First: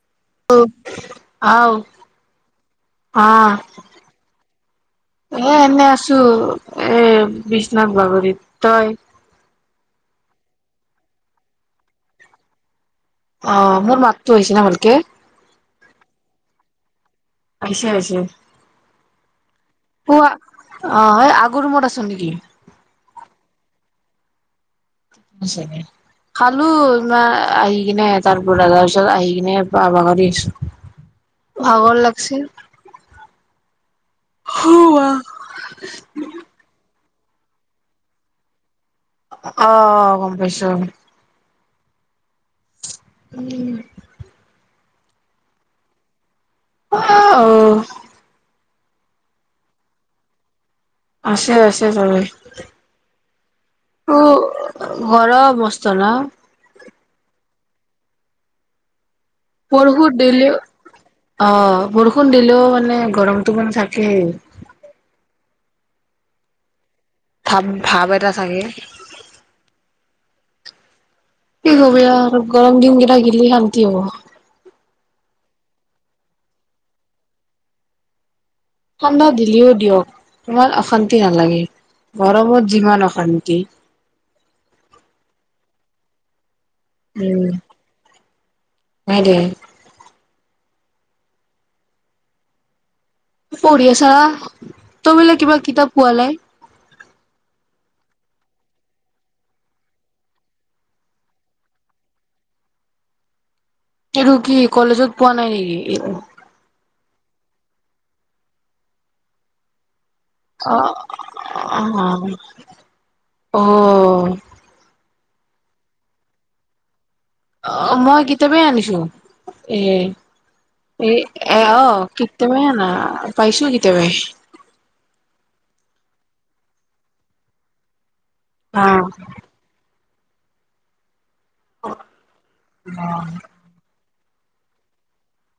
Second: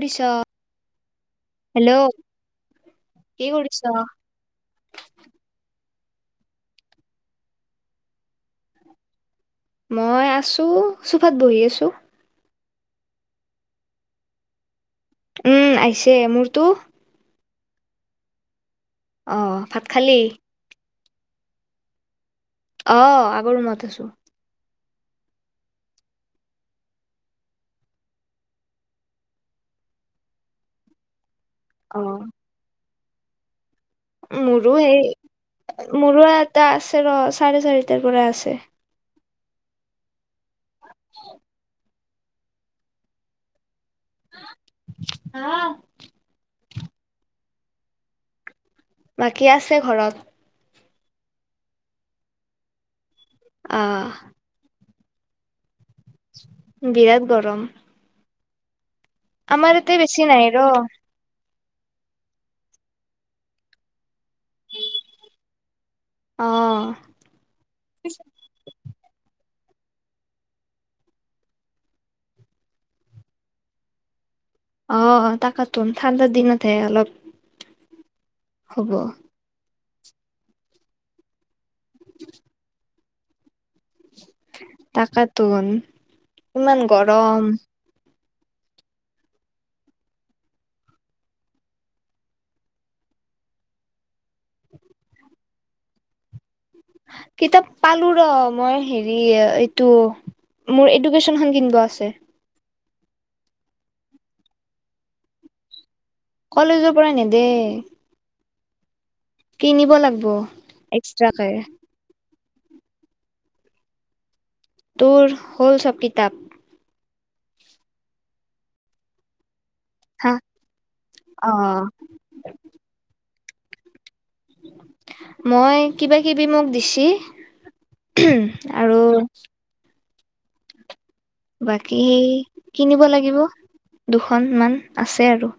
কৰিছ আওঁ হেল্ল' কি হাঁ কৰিছ এ এনে আছো ছো এহ বিছনাত বাগৰি তই মই আছো চোফাত বহি আছো অঁ মোৰ মাততো আহিছে না ভালকৈ উম আহিছে মোৰতো আহিছে আহিছে অঁহ ভাত খালি অঁ এই আগৰ ৰুমত আছো নেকি অঁ আগৰ ৰুমত আছো খালো না আহি কিনে তাৰ পৰা তাৰ পিছত আহি কিনে বাগৰি আছো অ ভাগৰ লাগিছে মোৰো সেই মোৰো এটা আছে ৰ চাৰে চাৰিটাৰ পৰা আছে অঁহ গম পাইছো উম আঁহ ও ওহ বাকী আছে ঘৰত আছে আছে চবে আহঁ অ গৰম মস বিৰাত গৰম আমাৰ এয়াতে বেছি নাই ৰ অঁ বৰষুণ দিলেও মানে গৰমটো মানে থাকেই অঁহ ভাৱ ভাৱ এটা থাকে কি ক'বি আৰু গৰম দিনকেইটা গোলে শান্তি হ'ব। অ তাকেতো ঠাণ্ডাৰ দিনতহে অলপ। হ'ব ঠাণ্ডা দিলেও দিয়ক। ইমান অশান্তি নালাগে গৰমত যিমান অশান্তি। তাকেতন। ইমান গৰম। মাৰিদে। পঢ়ি আছা তই বোলে কিবা কিতাপ পোৱা নাই। কিতাপ পালো ৰ মই হেৰি ওহ এইটো মোৰ এডুকেশনখন কিনিব আছে। এইটো কি কলেজত পোৱা নাই নেকি? কলেজৰ পৰা নেদে। কিনিব লাগিব। অ, অ অ'হ। তোৰ হ'ল চব কিতাপ। অ মই কিতাপেই আনিছো। এ হা এ এ অ কিতাপ ম ন। পাইছো কেতিয় বাই। মই কিবা কিবি মোক দিছ। অহ। বাকী সেই কিনিব লাগিব। দুখনমান আছে আৰু।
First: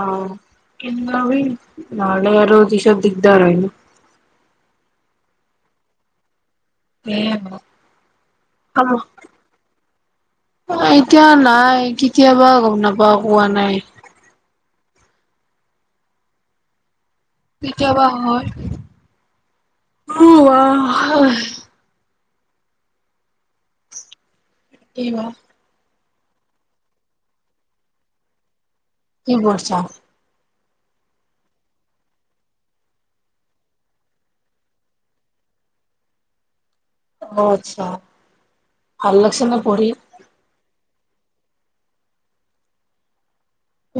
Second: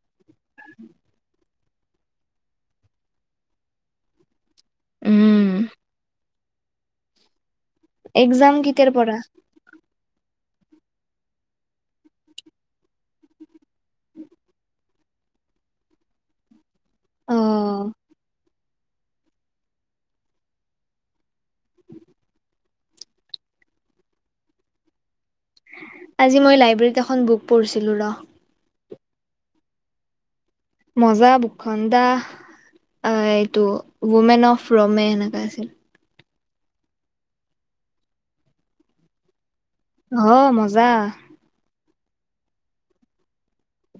অ কিবনে নহ'লে পিছত দিগদাৰ হ'য় ন। উম। এ। এক্সাম কেতিয়াৰ পৰা। এতিয়া নাই কেতিয়াবা গম নাপাও কোৱা নাই। অ কেতিয়াবা হয় উম। [unintelligible] কেইবা। আজি মই লাইব্ৰেৰীত এখন বুক পঢ়িছিলো ৰ। কি বছা। মজা বুক খন্দা এইটো মৌমেন অফ ৰমে সেনেককা আছিল। অ আচ্ছা ভাল লাগিছে ন। অ মাজা। যা।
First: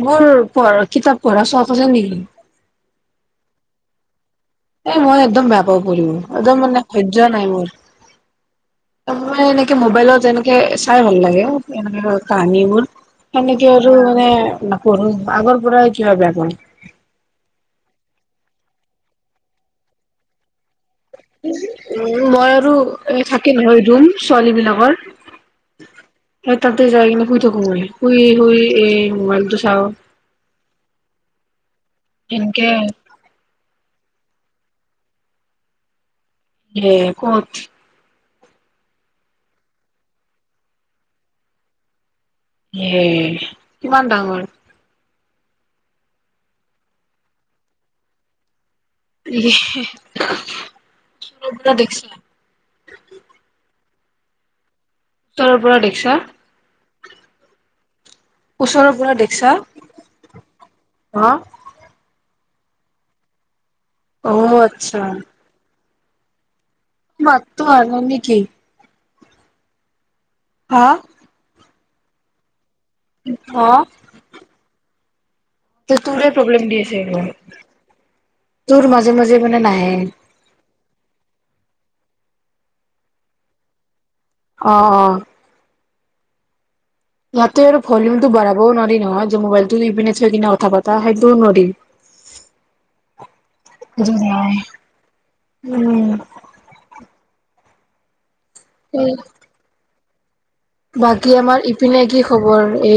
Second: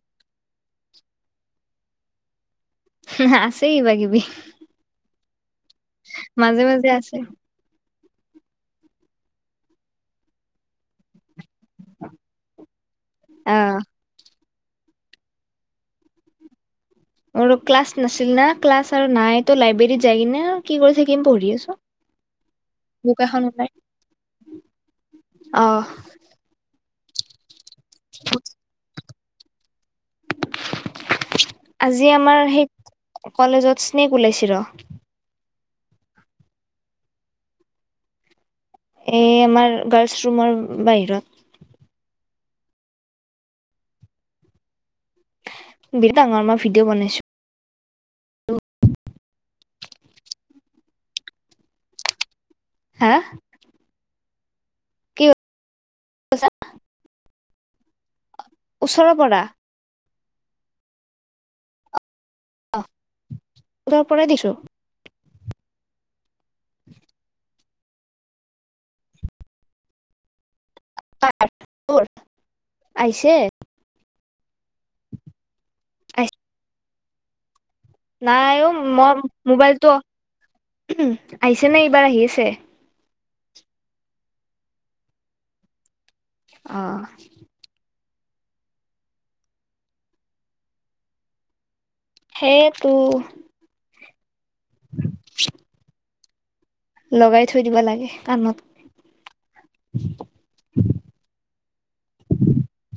মোৰ পঢ় কিতাপ পঢ়া চোৱা কছে নেকি। আছেই কিবাকিবি। এই মই একদম বেয়া। হাব প একদম মানে মাজে সজ আছে নাই মোৰ। ত মে এনেকে মোবাইলত এনেকে চাই ভাল লাগে অ। এ কানিপ এনেকে অহ এান নাপ আগৰ পৰা কি ভাবে আপ আৰু ক্লাছ নাছিল না ক্লাছ আৰু নাই তো লাইব্ৰেৰীত যায় কিি ন কি কৰি থাক উ মই আৰু বুক এ এখন থাকে ওলাই নহয় ৰুম ছোৱালী বিলাকৰ অ' স তাক ত যায় ন কুজ গল শুই শুই এ মোবাইলতটো চাওঁ আজি আমাৰ সেই এনকে কলেজত স্নেক ওলাইছিল ৰ [inaudible] এ কত এই আমাৰ গাৰ্লচ ৰুমৰ বাহিৰত হে কিমান ডাঙৰ বঙাৰ মাৰ ভিডিঅ বনাইছো ব দেখছ [unintelligible] হা তৰৰ পৰা দেখি কজ ওচৰৰ পৰা দেখছা হা আহ অ আচ্ছা ত আৰু নেকি হা দোৰ আহইছে তোৰেই প্ৰব্লেম দিিয়ছ স [unintelligible] নাইও মই মোবাইলটো আহিছে নাই বাৰ আহি আছে অ অ অ নতে ভলিউমতটো বঢ়াবও নোৱাৰি নহয় যে মোবাইলতটো ইপিনে চ হৈ কিনে কথা পতা সেইটোও নোৱাৰিম সেই তো উ উম লগাই থৈ দিব লাগে কাণত উম [inaudible] বাকী আমাৰ ইপিনে কি খবৰ এই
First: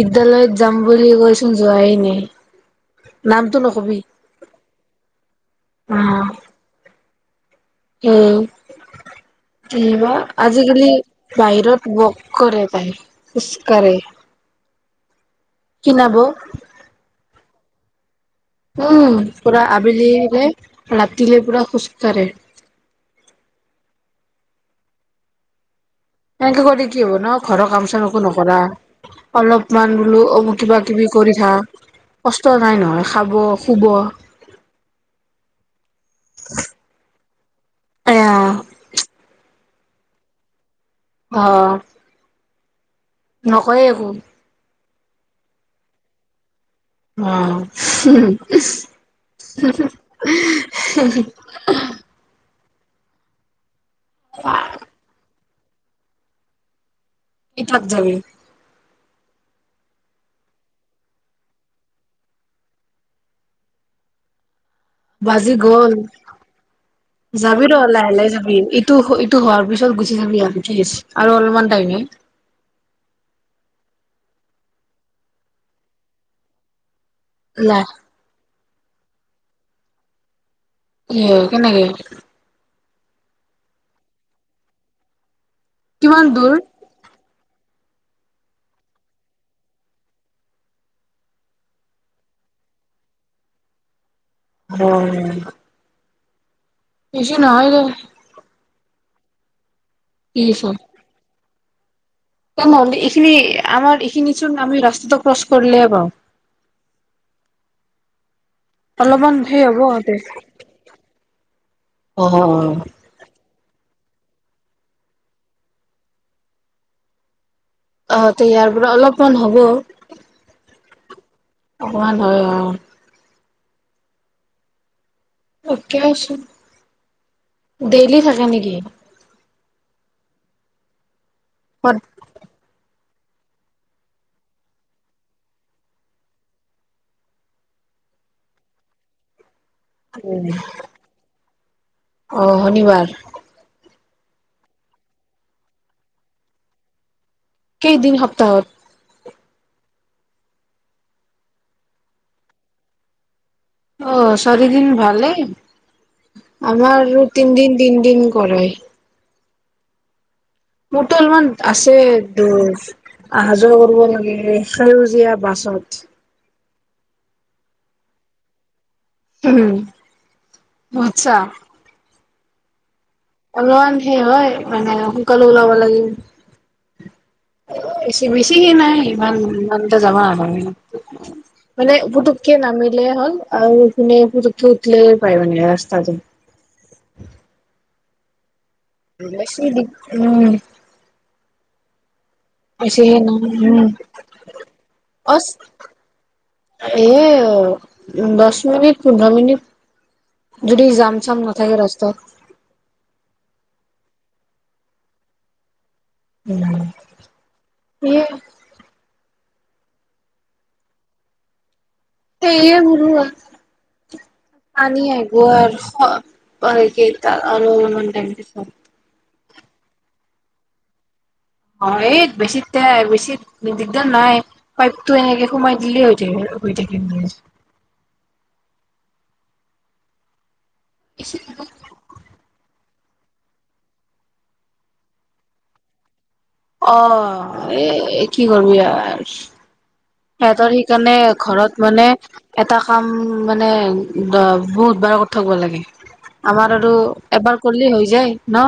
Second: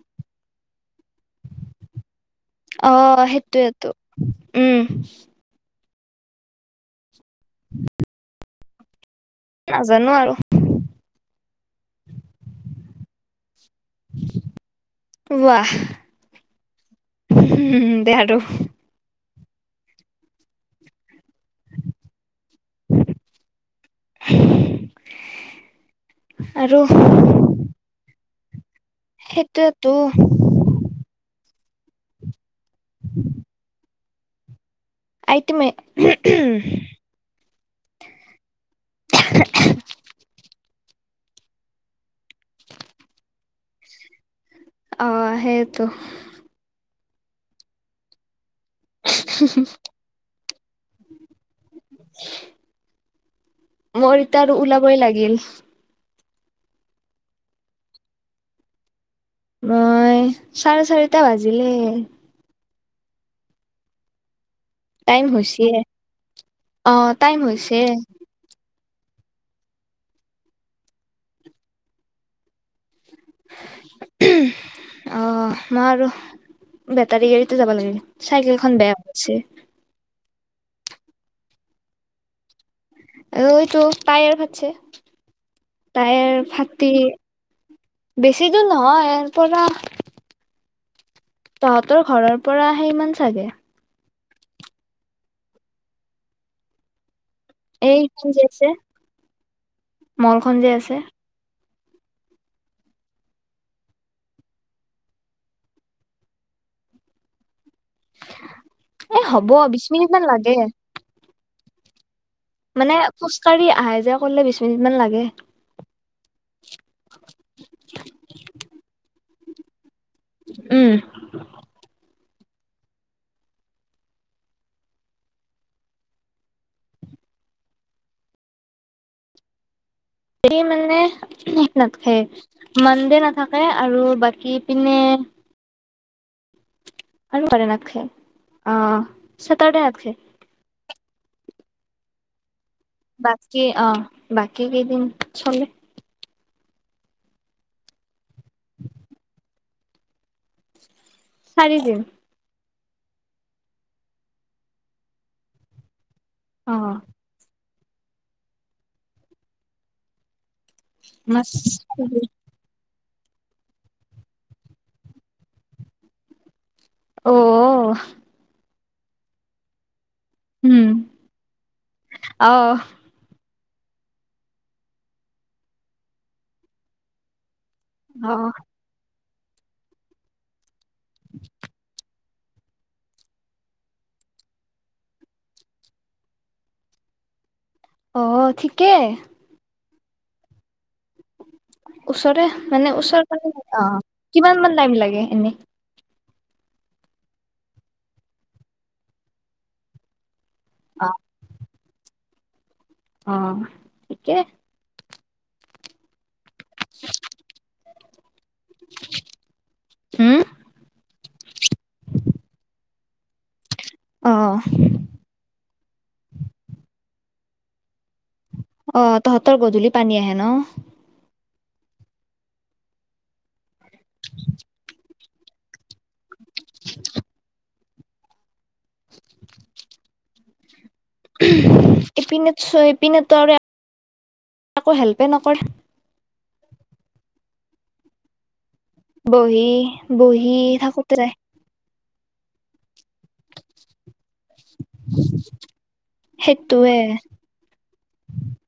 বিদ্যালয়ত যাম বুলি কৈচোন যোৱাই নাই অ সেইটো নামটো এইটো নকবি উম অ উম ক নাজানো বা আৰু আজিকালি বাহিৰত বক কৰে যায় খোচকাৰে ৱাহ উম দে আৰু উম পুৰা আবেলিৰে ৰাতিলে পুৰা খোজ কঢ়ে [inaudible] এনেকে আৰু কৰিলে কি হ'ব ন ঘৰ কাম চাম একো নকৰা সেইটোয়েতো অলপমান বোলো অ কিবা কিবি কৰি থ অ কষ্ট নাই নহয় খাব শুব আহট মই এয়া অ নকয়ে একো অ সেইটো অ উ [inaudible] মোৰ এতিয়া আৰু ওলাবই লাগিল কি থাক যাব মই চাৰে চাৰিটা বাজিলে টাইম বাজি হৈছে গ'ল অ টাইম যাবি হৈছে ৰ লাহ ল লাহে যাবি টো এইটো হোৱাৰ পিছত গুচি যাব পি আৰু অলপমান টাইমে আহ মই আৰু বেটাৰী গাড়ীতে যাব লাহ লাগে চাইকেলখন বেয়া চ আহ কেনেকে ঐতটো পায় আৰু খছে কিমান টাইৰ দূৰ ফাটি বেছি দূৰ নহয় ইয়াৰ পৰা তহঁতৰ ঘৰৰ পৰা আহে ইমান চাগে হ এই কি যেছে? মলখন যে আছে। [unintelligible] ক এইখিনি আমাৰ এইখিনি ছোন আমি ৰাস্তাটো ক্ৰচ কৰিলে পাওঁ। এ অলপমান হেই হ'ব বিশ [unintelligible] মিনিট মান লাগে অ মানে খোজকাঢ়ি আহে। [unintelligible] কৰিলে বিশ মিনিট মান লাগে। আহ তে ইয়াৰ পৰা অলপ। মান হ'ব। উম। অকমান হয় অ। [unintelligible] ডেইলি থাকে নেকি? এই মানে ন খে মন নাথাকে আৰু বাকী পিনে আৰু কৰে ন আ অ। চেটাৰডে নাথাকে উম। অহ। বাকী অ বাকী কেইদিন চলে কেইদিন সপ্তাহত চাৰি দিন। অ চাৰদিন ভালেই অ আমাৰ তিনিদিন দিন দিন কৰে। মোৰতো অলপমান মাছ আছে দ অহা যোৱা কৰিব লাগে সেউজীয়া বাছত। অ উম অ আচছা। আহ। অলমান সেই হয় মানে সোনকালে ওলাব লাগে এছ অ বেছি সেই নাই। মান মানতে যাব ন আৰু। মানে বুতো- কে নামিলেই হ'ল আৰু কোনে পুতকি উঠিল পাৰ নে ৰাস্তাটো অ ঠিক বেছি দিগ উম ওচৰে মানে বেছি সেই ওচৰ নহয় অ উম, কিমান মান টাইম লাগে এনে এয় দহ মিনিট পোন্ধৰ মিনিট। যদি অ জাম চাম নাথাকে ৰাস্তাত। অ ঠিকে। উম সেয়ে হম। স গৰু আ অ আনি আহ গোৱাৰ [unintelligible] অ' তহত। তৰ গধূলি পানী আহে ন? হয় এই বেছি, তেই বেছি দিগদাৰ নাই পাইপটো এনেকে সোমাই দিলে। [unintelligible] [unintelligible] পিনেতো [unintelligible] একো হেল্পেই নকৰে, অ' এ কি কৰিবি আৰ। বহি। বহি সিহতৰ সেইকাৰণে থাকোতে যায় ঘৰত মানে। এটা। কাম মানে, বহুত বাৰ কৰি থাকিব লাগে। আমাৰ আৰু সেইটোৱে এবাৰ কৰিলেই হৈ যায় ন?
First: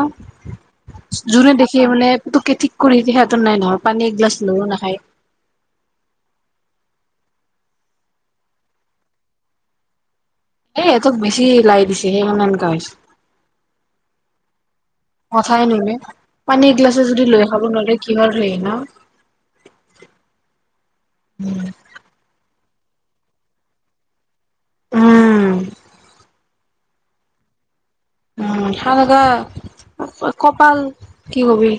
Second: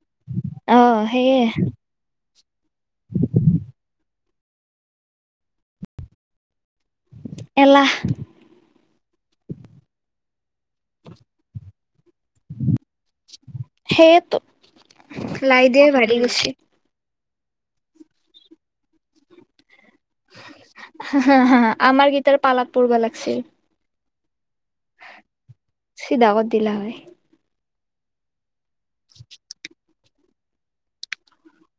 অ সেয়ে যোনে দেখি মানে তোকে ঠিক কৰি সেইতো নাই নহয় পানী একগিলাছ। লাও নাখায়। এলাহ। এ এহঁতক বেছি লাই দিছে, সেই কাৰনে এনেকুৱা হৈছে, সেয়েতো লাই কথাই দিয়ে নুশুনে, ভাৰি গৈছি পানীগিলাচ। যদি লৈ খাব নোৱাৰে কিহৰ হেই ন? হা হা আমাৰ কেইটাৰ পালত। পৰব লাগছিল। উম। [unintelligible] দিলা হয়, উম। [unintelligible] কপাল, কি কবি।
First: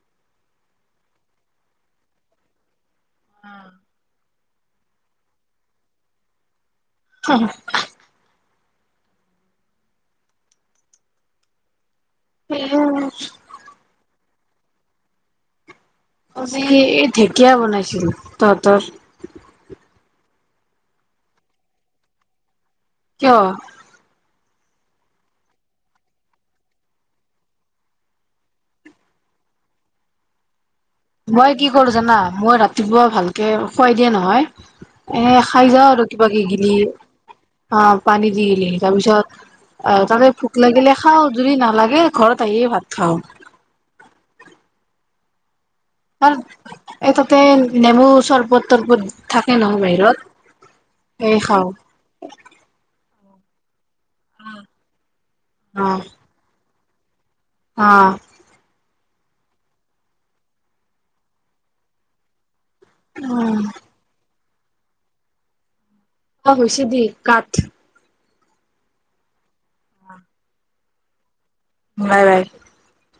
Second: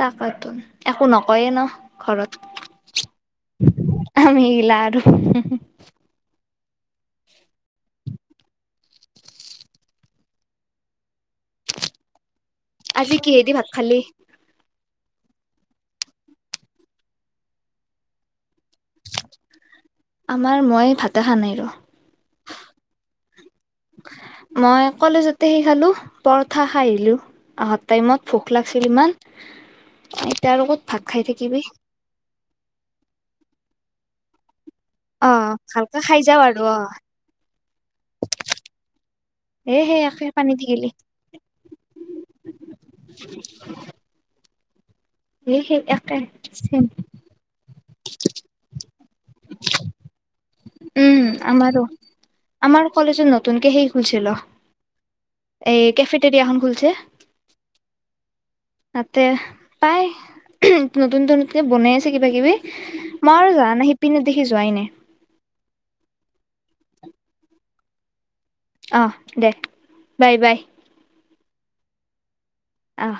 তাকেতো, একো নকয়ে ন ঘৰত [unintelligible] [unintelligible] আমি লাৰো [unintelligible] [unintelligible] আজি কিহেদি ভাত খালি? আজি ঢেকীয়া বনাইছিল, তহঁতৰ? আমাৰ, মই ভাতে খা নাই ৰ। কিয়? মই কলেজতে হেৰি খালো পৰঠাখাই আহিলো অহা টাইমত ভোকলাগছিল ইমান তাৰ লগত মই কি কৰো জানা? মই ৰাতিপুৱা ভালকে খুৱাই দিয়া নহয় অ এনে খাই যাওঁ ভালকে আৰু খাই কিবা যাও কিবি আৰু গিলি অ আহ পানী দি গিলি তাৰপিছত এ সেই আহ একে তাতে পানীত ভোক গেলি লাগিলে খাওঁ যদি নালাগে ঘৰত আহিয়ে ভাত খাওঁ। হে আৰু এ ততে নেমু চৰবত তৰবত থাকে নহয় বাহিৰত উম সে খাওঁ। তুন কে সেই খুলছিলো। এই অ', কেফেট এৰিয়া এখন খুলছে। অ', তাতে পাই নতুন নতুনকে বনাই আছে কিবা কিবি। মই আৰু যোৱা নাই সিপিনে। দেখি যোৱাই নাই। অ হৈছে দি কাত অঁ দে বাই বাই। Bye bye. অহ।